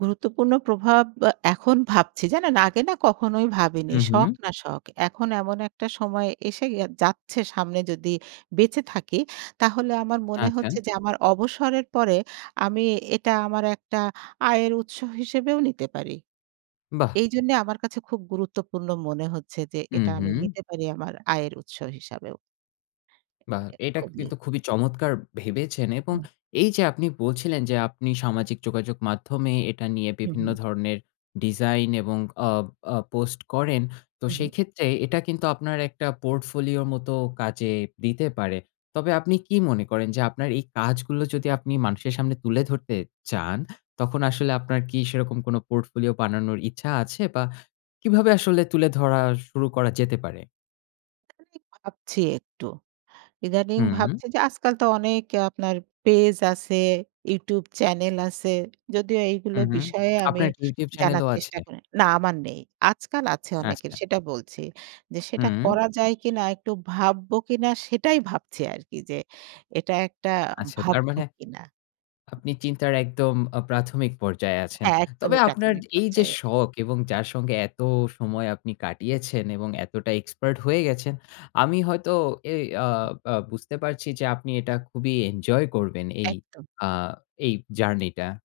গুরুত্বপূর্ণ প্রভাব বা এখন ভাবছি। জানেন? আগে না কখনোই ভাবিনি। হু, শখ হু। না শখ। এখন এমন একটা সময় এসে গে যাচ্ছে সামনে যদি বেঁচে থাকি, তাহলে আমার মনে আচ্ছা। হচ্ছে যে আমার অবসরের পরে আমি এটা আমার একটা আয়ের উৎস হিসেবেও নিতে পারি। বাহ! এইজন্য আমার কাছে খুব গুরুত্বপূর্ণ মনে হচ্ছে যে হুম, এটা আমি হুম। নিতে পারি আমার আয়ের উৎস হিসাবেও। বাহ! অ্যা এটা খুবই। কিন্তু খুবই চমৎকার ভেবেছেন। এবং হুম। এই যে আপনি বলছিলেন যে, আপনি সামাজিক যোগাযোগ মাধ্যমে এটা নিয়ে হু, বিভিন্ন হু। ধরনের ডিজাইন এবং আ আ পোস্ট করেন। তো হুম, হুম। সেক্ষেত্রে এটা কিন্তু আপনার একটা পোর্টফোলিও মত কাজে দিতে পারে। তবে আপনি কি মনে করেন? যে আপনার এই কাজগুলো যদি আপনি মানুষের সামনে তুলে ধরতে চান, তখন আসলে আপনার কি সেরকম কোন পোর্টফোলিও বানানোর ইচ্ছা আছে? বা কিভাবে আসলে তুলে ধরা শুরু করা যেতে পারে? [unintelligible] ভাবছি একটু। ইদানিং হুম। ভাবছি যে আজকাল তো অনেক আপনার পেজ আছে, YouTube চ্যানেল আছে। যদিও এইগুলো হুম, হুম। বিষয়ে আমি আপনার YouTube চ্যানেল জানার ও আছে? চেষ্টা করি না আমার নেই। আজকাল আছে অনেকের আচ্ছা। সেটা বলছি যে সেটা হুম। করা যায় কিনা একটু ভাববো কিনা, সেটাই ভাবছি আর কি যে এটা একটা আচ্ছা, তার ভাববো মানে? কিনা। আপনি চিন্তার একদম আ প্রাথমিক পর্যায়ে আছেন। তবে একদমই আপনার প্রাথমিক এই যে পর্যায়ে। শখ, এবং যার সঙ্গে এত সময় আপনি কাটিয়েছেন এবং এতটা এক্সপার্ট হয়ে গেছেন, আমি হয়তো এ আ আ বুঝতে পারছি যে আপনি এটা খুবই এনজয় করবেন এই একদম। আ এই জার্নিটা।